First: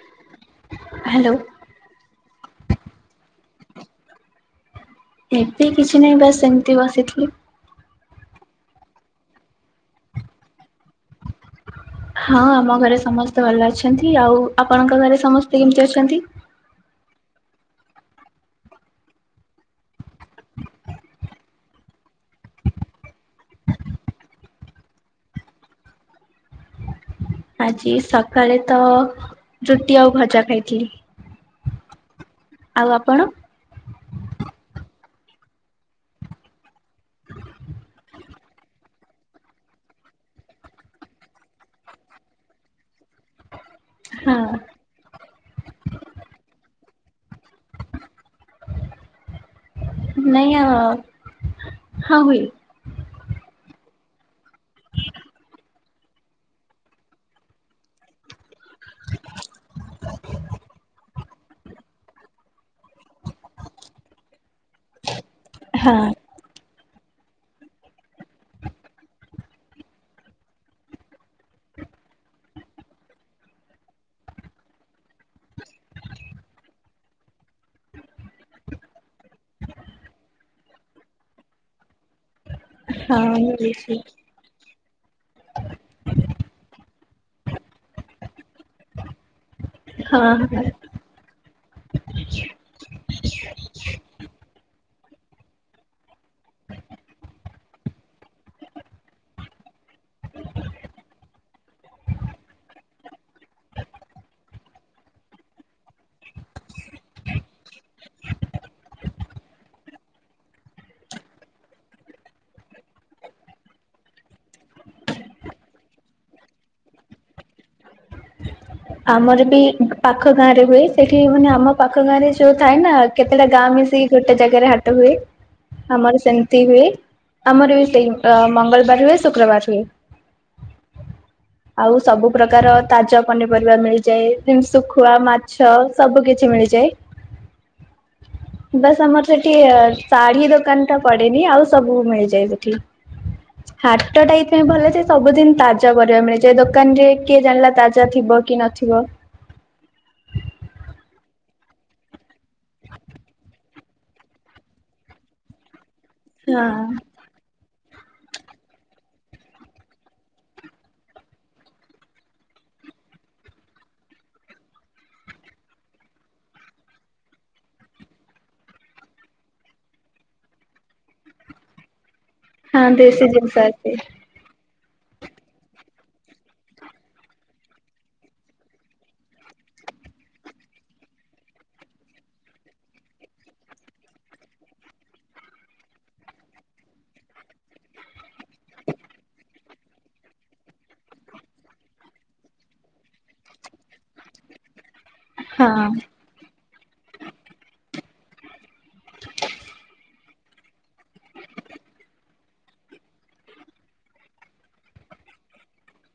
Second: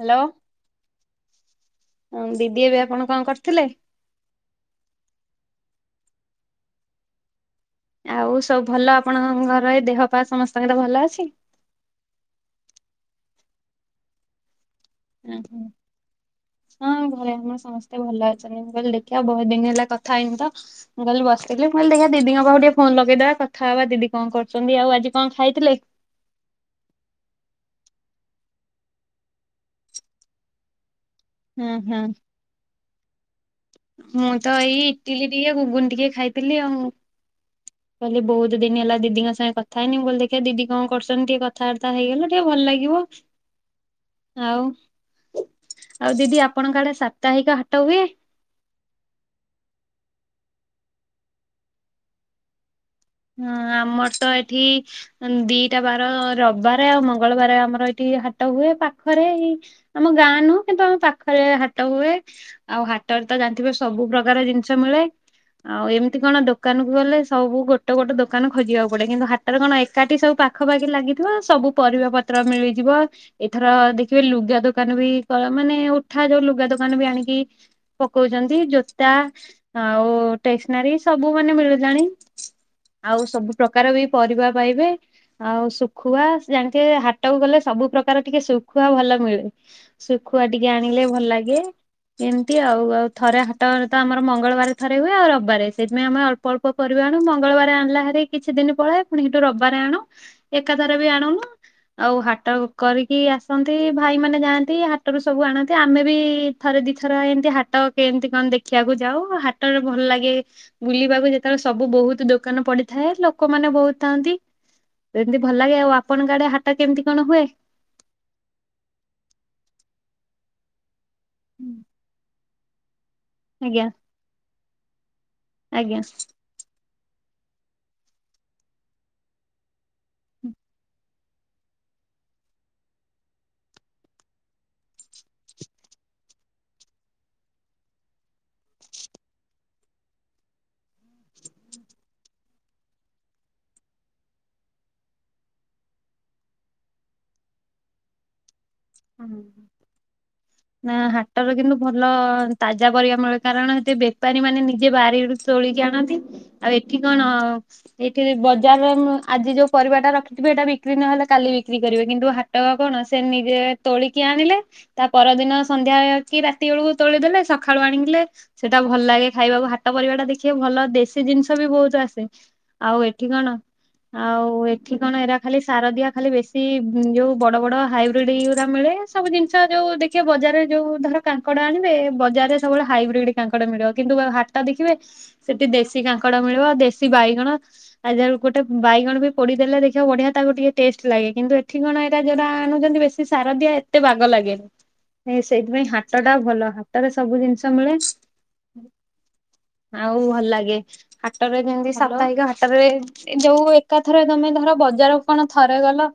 Hello. Hello. ହଁ ଦିଦି ଏବେ ଆପଣ କଣ କରିଥିଲେ? ଏବେ କିଛି ନାହିଁ ବାସ୍ ଏମିତି ବସିଥିଲି। ଆଉ ସବୁ ଭଲ ଆପଣଙ୍କ ଘର ଏଦେହ ପା ସମସ୍ତଙ୍କର ଭଲ ଅଛି? ହଁ ଆମ ଘରେ ସମସ୍ତେ ଭଲ ଅଛନ୍ତି ଆଉ ଆପଣଙ୍କ ଘରେ ସମସ୍ତେ କେମିତି ଅଛନ୍ତି? ହଁ ଘରେ ଆମର ସମସ୍ତେ ଭଲ ଅଛନ୍ତି କହିଲେ ଦେଖିବା ବହୁତ୍ ଦିନି ହେଲା କଥା ହେଇନିତ ମୁଁ କାଲି ବସିଥିଲି ମୁଁ କହଲିି ଦିଦିଙ୍କ ପାଖକୁ ଟିକେ ଫୋନ୍ ଲଗେଇଦବା କଥା ହବା ଦିଦି କଣ କରୁଚନ୍ତି ଆଉ ଆଜି କଣ ଖାଇଥିଲେ? ଆଜି ସକାଳେତ ରୁଟି ଆଉ ଭଜା ଖାଇଥିଲି। ହୁଁ ହୁଁ। ଆଉ ଆପଣ? ମୁଁତ ଏଇ ଇଟିଲି ଟିକେ ଘୁଗୁନି ଟିକେ ଖାଇଥିଲି ଆଉ। କହିଲି ବହୁତ୍ ଦିନି ହେଲା ଦିଦିଙ୍କ ସାଙ୍ଗେ କଥା ହେଇନି ମୁଁ କହିଲି ଦେଖିଆ ଦିଦି କଣ କରୁଚନ୍ତି ଟିକେ କଥାବାର୍ତ୍ତା ହେଇଗଲେ ଟିକେ ଭଲ ଲାଗିବ। ହଁ [inaudible] ଆଉ ଆଉ ଦିଦି ଆପଣଙ୍କ ଆଡେ ସାପ୍ତାହିକ ହାଟ ହୁଏ? ନାଇଁ ଅ ହଁ ହୁଏ। ହଁ ଆମରତ ଏଠି ଦିଟା ବାର ରବିବାରେ ଆଉ ମଙ୍ଗଳବାରେ ଆମର ଏଇଠି ହାଟ ହୁଏ ପାଖରେ ଏଇ ଆମ ଗାଁ ନୁହଁ କିନ୍ତୁ ଆମ ପାଖରେ ହାଟ ହୁଏ। ଆଉ ହାଟରେତ ଜାଣିଥିବେ ସବୁ ପ୍ରକାର ଜିନିଷ ମିଳେ ଆଉ ହଁ ଏମିତି କଣ ଦୋକାନକୁ ଗଲେ ସବୁ ଗୋ ଗୋଟେ ଗୋଟେ ଦୋକାନ ଖୋଜିବାକୁ ପଡ଼େ କିନ୍ତୁ ହାଟରେ କଣ ଏକାଠିବୁ ପାଖାପାଖି ଲାଗିଥିବ ସବୁ ପରିବା ପତ୍ର ମିଳିଯିବ ଏଥର ଦେଖିବେ ଲୁଗା ଦୋକାନବି କ ମାନେ ଉଠା ଯୋଉ ଲୁଗା ଦୋକାନବି ଆଣିକି ପକଉଚନ୍ତି ଜୋତା ଆଉ ଷ୍ଟେସନାରୀ ସବୁ ମାନେ ମିଳୁିଲାଣି ହଁ ଆଉ ସବୁ ମିଳିଛି ପ୍ରକାରବି ପରିବା ପାଇବେ ଆଉ ଶୁଖୁଆ ଜାଣିିଥିବେ ହାଟକୁ ଗଲେ ସବୁ ପ୍ରକାର ଟିକେ ଶୁଖୁଆ ଭଲ ମିଳେ। ହଁ ଶୁଖୁଆ ହଁ। ଟିକେ ଆଣିଲେ ଭଲ ଲାଗେ। ଏମିତି ଆଉ ଆଉ ଥରେ ହାଟରେତ ଆମର ମଙ୍ଗଳବାର ଥରେ ହୁଏ ଆଉ ରବିବାରେ ସେଇଥିପାଇଁ ଆମେ ଅଳ୍ ଳ୍ପ ଅଳ୍ପ ପରିବା ଆଣୁ ମଙ୍ଗଳବାର ଆଣିଲା ହାରି କିଛି ଦିନ ପଳାଏ ପୁଣି ହେଟୁ ରବିବାର ଆଣୁ ଏକାଥରବି ଆଣୁନୁ ଆଉ ହାଟ କରିକି ଆସନ୍ତି ଭାଇ ମାନେ ଯାଆନ୍ତି ହାଟରୁ ସବୁ ଆଣନ୍ତି ଆମେବି ଥରେ ଦିଥର ଏମତି ହାଟ କେମିତି କଣ ଦେଖିବାକୁ ଯାଉ ହାଟରେ ଭଲ ଲାଗେ ବୁଲିବାକୁ ଯେତେବେଳେ ସବୁ ବହୁତ୍ ଦୋକାନ ପଡ଼ିଥାଏ ଲୋକମାନେ ବହୁତ୍ ଥାନ୍ତି। ଏମିତି ଭଲ ଲାଗେ ଆଉ ଆପଙ୍କ ଆଡ଼େ ହାଟ କେମିତି କଣ ହୁଏ? ଆମରବି ପାଖ ଗାଁରେ ହୁଏ ସେଠି ମାନେ ଆମ ପାଖ ଗାଁରେ ଯୋଉ ଥାଏନା କେତେଟା ଗାଁ ଆଜ୍ଞା ମିଶିକି ଗୋଟେ ଜାଗାରେ ହାଟ ହୁଏ ଆଜ୍ଞା। ଆମର ସେ ହୁଏ ଆମରବି ସେଇ ମଙ୍ଗଳବାର ହୁଏ ଶୁକ୍ରବାର ହୁଏ। ଆଉ ସବୁ ପ୍ରକାର ତାଜ ପନି ପରିବା ମିଳିଯାଏ ଦେନ ଶୁଖୁଆ ମାଛ ସବୁ କିଛି ମିଳିଯାଏ। ବାସ୍ ଆମର ସେଠି ଶାଢୀ ଦୋକାନ ଟା ପଡେନି ଆଉ ସବୁ ମିଳିଯାଏ ସେଠି। ହାଟ ଟା ଏଇଥି ପାଇଁ ଭଲ ଯେ ସବୁଦିନ ତାଜା ପରିବା ମିଳିଯାଏ ଦୋକାନ ରେ କିଏ ଜାଣିଲା ତାଜା ଥିବ। କି ନଥିବ। ଉଁ। ନା ହାଟର କିନ୍ତୁ ଭଲ ତାଜା ପରିବା ମିଳେ କାରଣ ସେଠି ବେପାରୀ ମାନେ ନିଜେ ବାରିରୁ ତୋଳିକି ଆଣନ୍ତି। ହଁ ଆଉ ଏଠି କଣ। ଏଠି ବି ବଜାର ରେ ମୁ ଆଜି ଯୋଉ ପରିବାଟା ରଖିଥିବେ ଏଇଟା ବିକ୍ରି ନହେଲେ କାଲି ବିକ୍ରି କରିବେ କିନ୍ତୁ ହା ହାଟ ଆଉ କଣ ସେ ନିଜେ। ତୋଳିକି ଆଣିଲେ ତା ପରଦିନ ସନ୍ଧ୍ୟା କି ରାତି ବେଳକୁ ତୋଳିଦଲେ ସକାଳୁ ଆଣିଲେ। ସେଟା ଭଲ ଲାଗେ ଖାଇବାକୁ ହାଟ ପରିବା ଟା ଦେଖିବେ ଭଲ ଦେଶୀ ଜିନିଷ ବି ବହୁତ ଆସେ। ହଁ ଆଉ ଦେଶୀ ଏଠି କଣ। ଜିନିଷ ଆସେ ଆଉ ଏଠି କଣ ଏରା ଖାଲି ସାର ଦିଆ ଖାଲି ବେଶୀ ଯୋଉ ବଡ ବଡ ହାଇବ୍ରିଡ। ଜିନିଷ ମିଳେ ସବୁ ଜିନିଷ ଯୋଉ ଦେଖିବେ ବଜାରରେ ଯୋଉ ଧର କାଙ୍କଡ ଆଣିବେ ବଜାରରେ ସବୁବେଳେ ହାଇବ୍ରିଡ। କାଙ୍କଡ ମିଳିବ କିନ୍ତୁ ହାଟ ଦେଖିବେ ସେଠି ଦେଶୀ କାଙ୍କଡ ମିଳିବ ଦେଶୀ ବାଇଗଣ। ଆ ଯୋଉ ଗୋଟେ ବାଇଗଣ ବି ପୋଡି ଦେଲେ ଦେଖିବ ବଢିଆ ତାକୁ ଟିକେ ଟେଷ୍ଟ ଲାଗେ କିନ୍ତୁ ଏଠି କଣ ଏଇାରା ଯୋଉରା ଆଣୁଛନ୍ତି ବେଶୀ। ସେ ସାର ଦିଆ ଏତେ ବାଗ ଲାଗେନି ହଁ ସେଇଥିପାଇଁ ହାଟ। ହାଟ ଟା ଭଲ ହାଟରେ ସବୁ ଜିନିଷ ମିଳେ ଆଉ ଭଲ ଲାଗେ। ହାଟରେ ଯେମିତି ସାପ୍ତାହିକ। ହାଟରେ ଯୋଉ ଏକାଥରେ ତମେ ଧର ବଜାରକୁ କଣ ଥରେ ଗଲ।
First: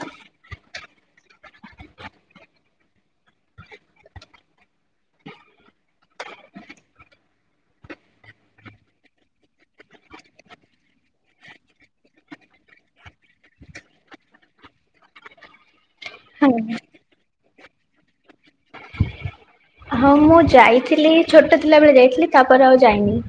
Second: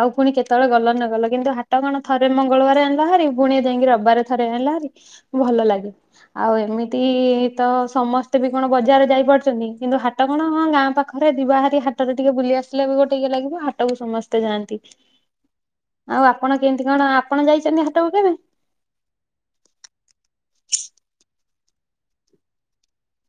ଆଉ ପୁଣି କେତେବେଳେ ଗଲ ‌ନଗଲ କି। କିନ୍ତୁ ହାଟ କଣ ଥରେ ମଙ୍ଗଳବାର ଆଣିଲହାରିି ପୁଣି ଯାଇକି ରବିବାରେ ଥରେ ଆଣିଲହାରି ଭଲ ଲାଗେ। ଆଉ ଏମିତି ତ ସମସ୍ତେ ବି କଣ ବଜାର ଯାଇପାରୁଛନ୍ତି କିନ୍ତୁ ହାଟ୍ ହାଟ କଣ ଗାଁ ପାଖରେ ଯିବାହାରି ହାଟରେ ଟିକେ ବୁଲି ଆସିଲେ ବି ଗୋଟେ ଇଏ ଲାଗିବ ହାଟକୁ ସମସ୍ତେ ଯାଆନ୍ତି। ଆଉ ଆପଣ ହଁ। କେମିତି କଣ ଆପଣ ଯାଇଛନ୍ତି ହାଟକୁ କେବେ। ହଁ ମୁଁ ଯାଇଥିଲି ଛୋଟ ଥିଲାବେଳେ ଯାଇଥିଲି ତାପରେ ଆଉ ଯାଇନି।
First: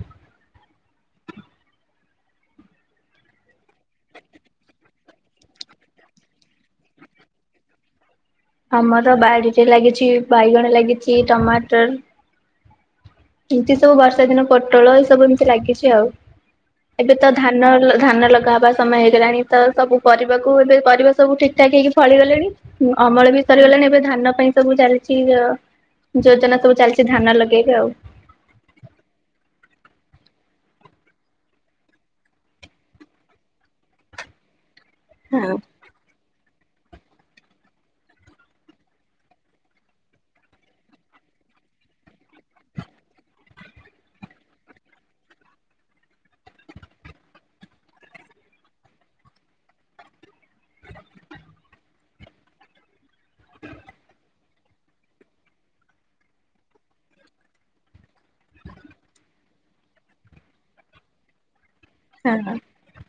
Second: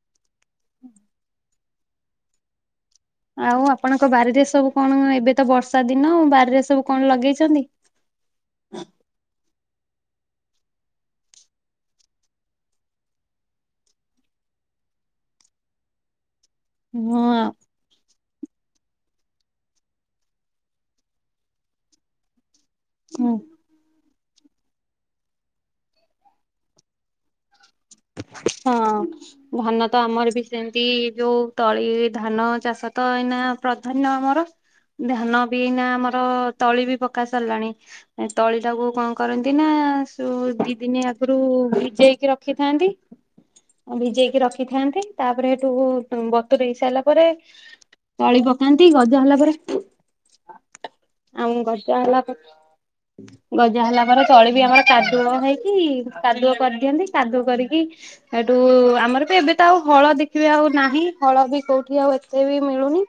ଆଉ ଆପଣଙ୍କ ବାରିରେ ସବୁ କଣ ଏବେ ତ ବର୍ଷା ଦିନ ଆଉ ବାରିରେ ସବୁ କଣ ଲଗେଇଛନ୍ତି। ଆମର ବାଡ଼ିରେ ଲାଗିଛି ବାଇଗଣ ଲାଗିଛି ଟମାଟର। ଏମିତି ସବୁ ବର୍ଷା ଦିନ ପୋଟଳ ଏ ସବୁ ଏମିତି ଲାଗିଛି ଆଉ। ଏବେ ତ ଧାନ ଧାନ ଲଗାହବା। ସମୟ ହେଇଗଲାଣି ତ ସବୁ ପରିବାକୁ ଏବେ ପରିବା ସବୁ ଠିକ୍ ଠାକ୍ ହେଇକି ଫଳିଗଲେଣି। ହୁଁ ହଁ ଅମଳ ବି ସରିଗଲାଣି ଏବେ ଧାନ ପାଇଁ। ସବୁ ଚାଲିଛି ଯ ଯୋଜନା ସବୁ ଚାଲିଛି ଧାନ ଲଗେଇକି ଆଉ। ହଁ। ଧାନ ତ ଆମର ବି ସେମିତି ଯୋଉ ତଳି ଧାନ ଚାଷ ତ ଏଇନା ପ୍ରଧାନ୍ୟ ଆମର। ଧାନ ହଁ ବି ଏଇନା ଆମର ତଳି ବି ପକା ସରିଲାଣି। ଏ ତଳି ଟାକୁ କଣ କରନ୍ତି ନା ସୁ ଦି ଦିନି ଆଗରୁ ଭିଜେଇକି ରଖି। ଥାଆନ୍ତି। ଭିଜେଇକି ରଖିଥାନ୍ତି ତାପରେ ସେଠୁ ବତୁରେଇ ସାରିଲା ପରେ। ତଳି ପକାନ୍ତି ଗଜା ହେଲା ପରେ। ଆଉ ଗଜା ହେଲା ପ ଗଜା ହେଲା ପରେ ତଳି ବି ଆମର କାଦୁଅ ହେଇକି କାଦୁଅ କରିଦିଅନ୍ତି। କଦୁଅ କରିକି ସେଠୁ ଆମର ବି ଏବେ ତ ଆଉ ହଳ ଦେଖିବେ ଆଉ ନାହିଁ ହଳ ବି କୋଉ କି ଆଉ ଏତେ ହଁ। ବି ମିଳୁନି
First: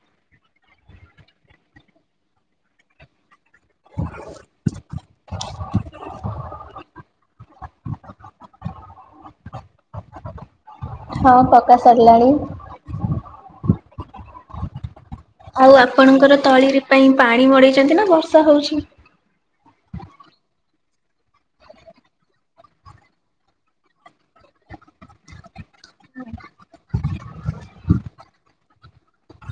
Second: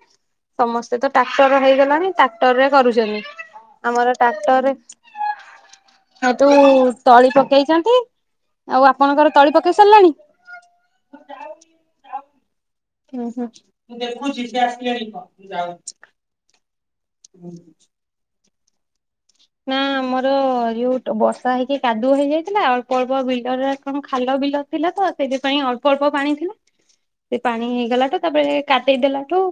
ସମସ୍ତେ ତ ଟ୍ରାକ୍ଟର ହେଇଗଲାଣି ଟ୍ରାକ୍ଟରରେ କରୁଛନ୍ତି। ଆମର ଟ୍ରାକ୍ଟରରେ ସେଇଠୁ ତଳି ପକେଇଛନ୍ତି। ଆଉ ଆପଣଙ୍କର ତଳି ପକେଇ ସାରିଲେଣି। ହଁ ପକା ସରିଲାଣି। ଉଁ ହୁଁ ମୁଁ ଦେଖୁଛି ସେ ଆସିଲେଣି କି କଣ? ଆଉ ଆପଣଙ୍କର ତଳି ରି ପାଇଁ ପାଣି ମଡେଇଛନ୍ତି ନା ବର୍ଷା ହଉଛି? ନାଁ। ଆମର ଯୋଉ ବର୍ଷା ହେଇକି କାଦୁଅ ହେଇଯାଇଥିଲା ଅଳ୍ପ ଅଳ୍ପ ବିଲରେ କଣ ଖାଲ ବିଲ ଥିଲା ତ ସେଥିପାଇଁ ଅଳ୍ପ ଅଳ୍ପ ପାଣି ଥିଲା। ସେ ପାଣି ହେଇଗଲାତ୍ ତାପରେ କାଦେଇ ଦେଲାଠୁ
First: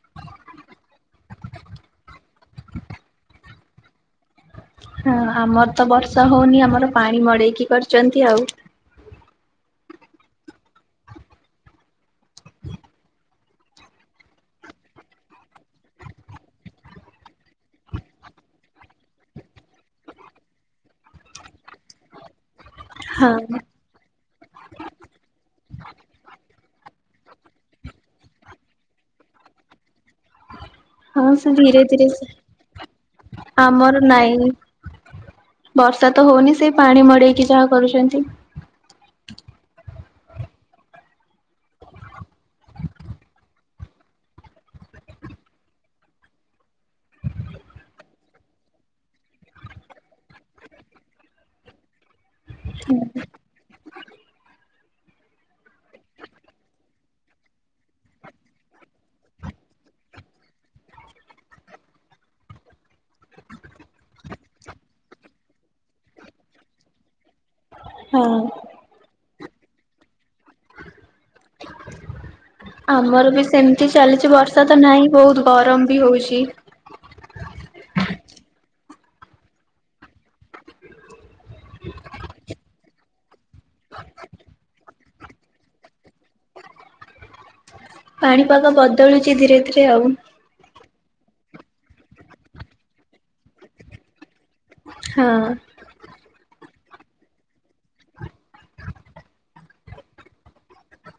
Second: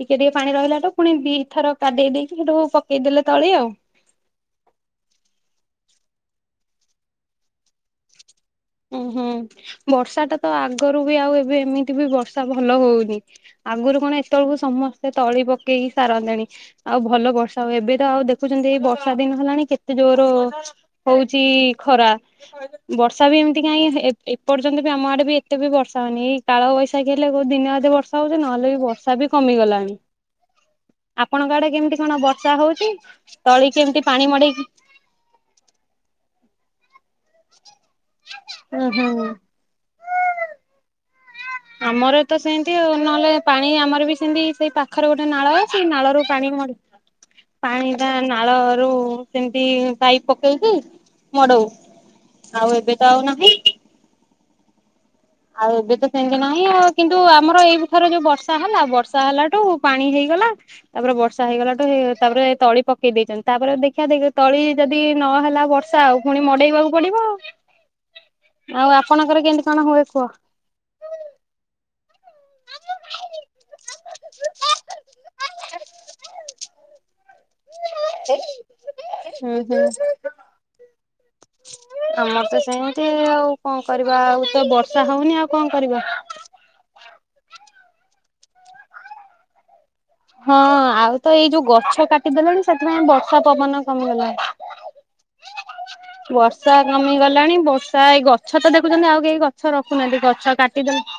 ଟିକେ ଟିକେ ପାଣି ରହିଲାଠୁ ପୁଣି ଦିଇ ଥର କାଦେଇ ଦେଇକି ସେଠୁ ପକେଇଦେଲେ ତଳି ଆଉ ହଁ ଆମର ତ ବର୍ଷା ହଉନି ଆମର ପାଣି ମଡେଇକି କରିଛନ୍ତି ଆଉ ଉଁ ହୁଁ ବର୍ଷାଟା ତ ଆଗରୁ ବି ଆଉ ଏବେ ଏମିତି ବି ବର୍ଷା ଭଲ ହଉନି। ଆଗରୁ କଣ ଏତେବେଳକୁ ସମସ୍ତେ ତଳି ପକେଇକି ସାରନ୍ତେଣି। ଆଉ ଭଲ ବର୍ଷା ହୁଏ ଏବେ ତ ଆଉ ଦେଖୁଛନ୍ତି ଏଇ ବର୍ଷା ଦିନ ହେଲାଣି କେତେ ଜୋର ହଉଛି ଖରା ବର୍ଷା ହଁ। ବି ଏମିତି କାହିଁ ଏପର୍ଯ୍ୟନ୍ତ ବି ଆମ ଆଡେ ବି ଏତେ ବି ବର୍ଷା ହଉନି କାଳ ବୈଶାଖି ହେଲେ କୋଉ ଦିନ ଅଧେ ବର୍ଷା ହଉଛି ନହେଲେ ବି ବ ତାହା ବି କମିଗଲାଣି। ହଁ ସେ ଆପଣଙ୍କ ଆଡେ ଧୀରେ କେମିତି ଧୀରେ କଣ ବର୍ଷା ହଉଛି ତଳି ଆମର କେମିତି ପାଣି ନାଇଁ ମଡେଇକି ବର୍ଷା ତ ହଉନି ସେ ପାଣି ମଡେଇକି ଯାହା କରୁଛନ୍ତି। ହୁଁ ହୁଁ। ଆମର ତ ସେମିତି ନହେଲେ ପାଣି ଆମର ବି ସେମତି ସେଇ ପାଖରେ ଗୋଟେ ନାଳ ଅ ଛି ନାଳରୁ ପାଣି ମଡେଇ ପାଣିଟା ନାଳରୁ ସେମିତି ପାଇପ ପକେଇକି ମଡଉ ଆଉ ଏବେ ତ ଆଉ ନାହିଁ। ଆଉ ଏବେ ତ ସେମିତି ନାହିଁ ଆଉ କିନ୍ତୁ ଆମର ଏଇ ଥର ଯୋଉ ବର୍ଷା ହେଲା ବର୍ଷା ହେଲାଠୁ ପାଣି ହେଇଗଲା। ତାପରେ ବର୍ଷା ହେଇଗଲାଠୁ ତାପରେ ତଳି ପକେଇ ଦେଇଛନ୍ତି ତାପରେ ଦେଖିବା ଯଦି ତଳି ଯଦି ନହେଲା ବ ର୍ଷା ଆଉ ପୁଣି ମଡେଇବାକୁ ପଡିବ ହଁ। ଆଉ ଆଉ ଆପଣଙ୍କର କେମିତି କଣ ହୁଏ କୁହ? ଆମର ବି ସେମିତି ଚାଲିଛି ବର୍ଷା ତ ନାହିଁ ବହୁତ ଗରମ ବି ହଉଛି। ହୁଁ ହୁଁ। [inaudible] ଆମର ତ ସେମିତି ଆଉ କଣ କରିବା ଆଉ ତ ବର୍ଷା ହଉନି ଆଉ କଣ କରିବା? ପାଣିପାଗ ବଦଳୁଛି ଧୀରେ ଧୀରେ ଆଉ ହଁ ଆଉ ତ ଏଇ ଯୋଉ ଗଛ କାଟିଦେଲେଣି ସେଥିପାଇଁ ବର୍ଷା ପବନ କମିଗଲାଣି। ହଁ। ୱାର୍ଷ ବର୍ଷା କମିଗଲାଣି ବର୍ଷା ଏଇ ଗଛ ତ ଦେଖୁଛନ୍ତି ଆଉ କେହି ଗଛ ରଖୁନାହାନ୍ତି ଗଛ କାଟିଦେଲେ।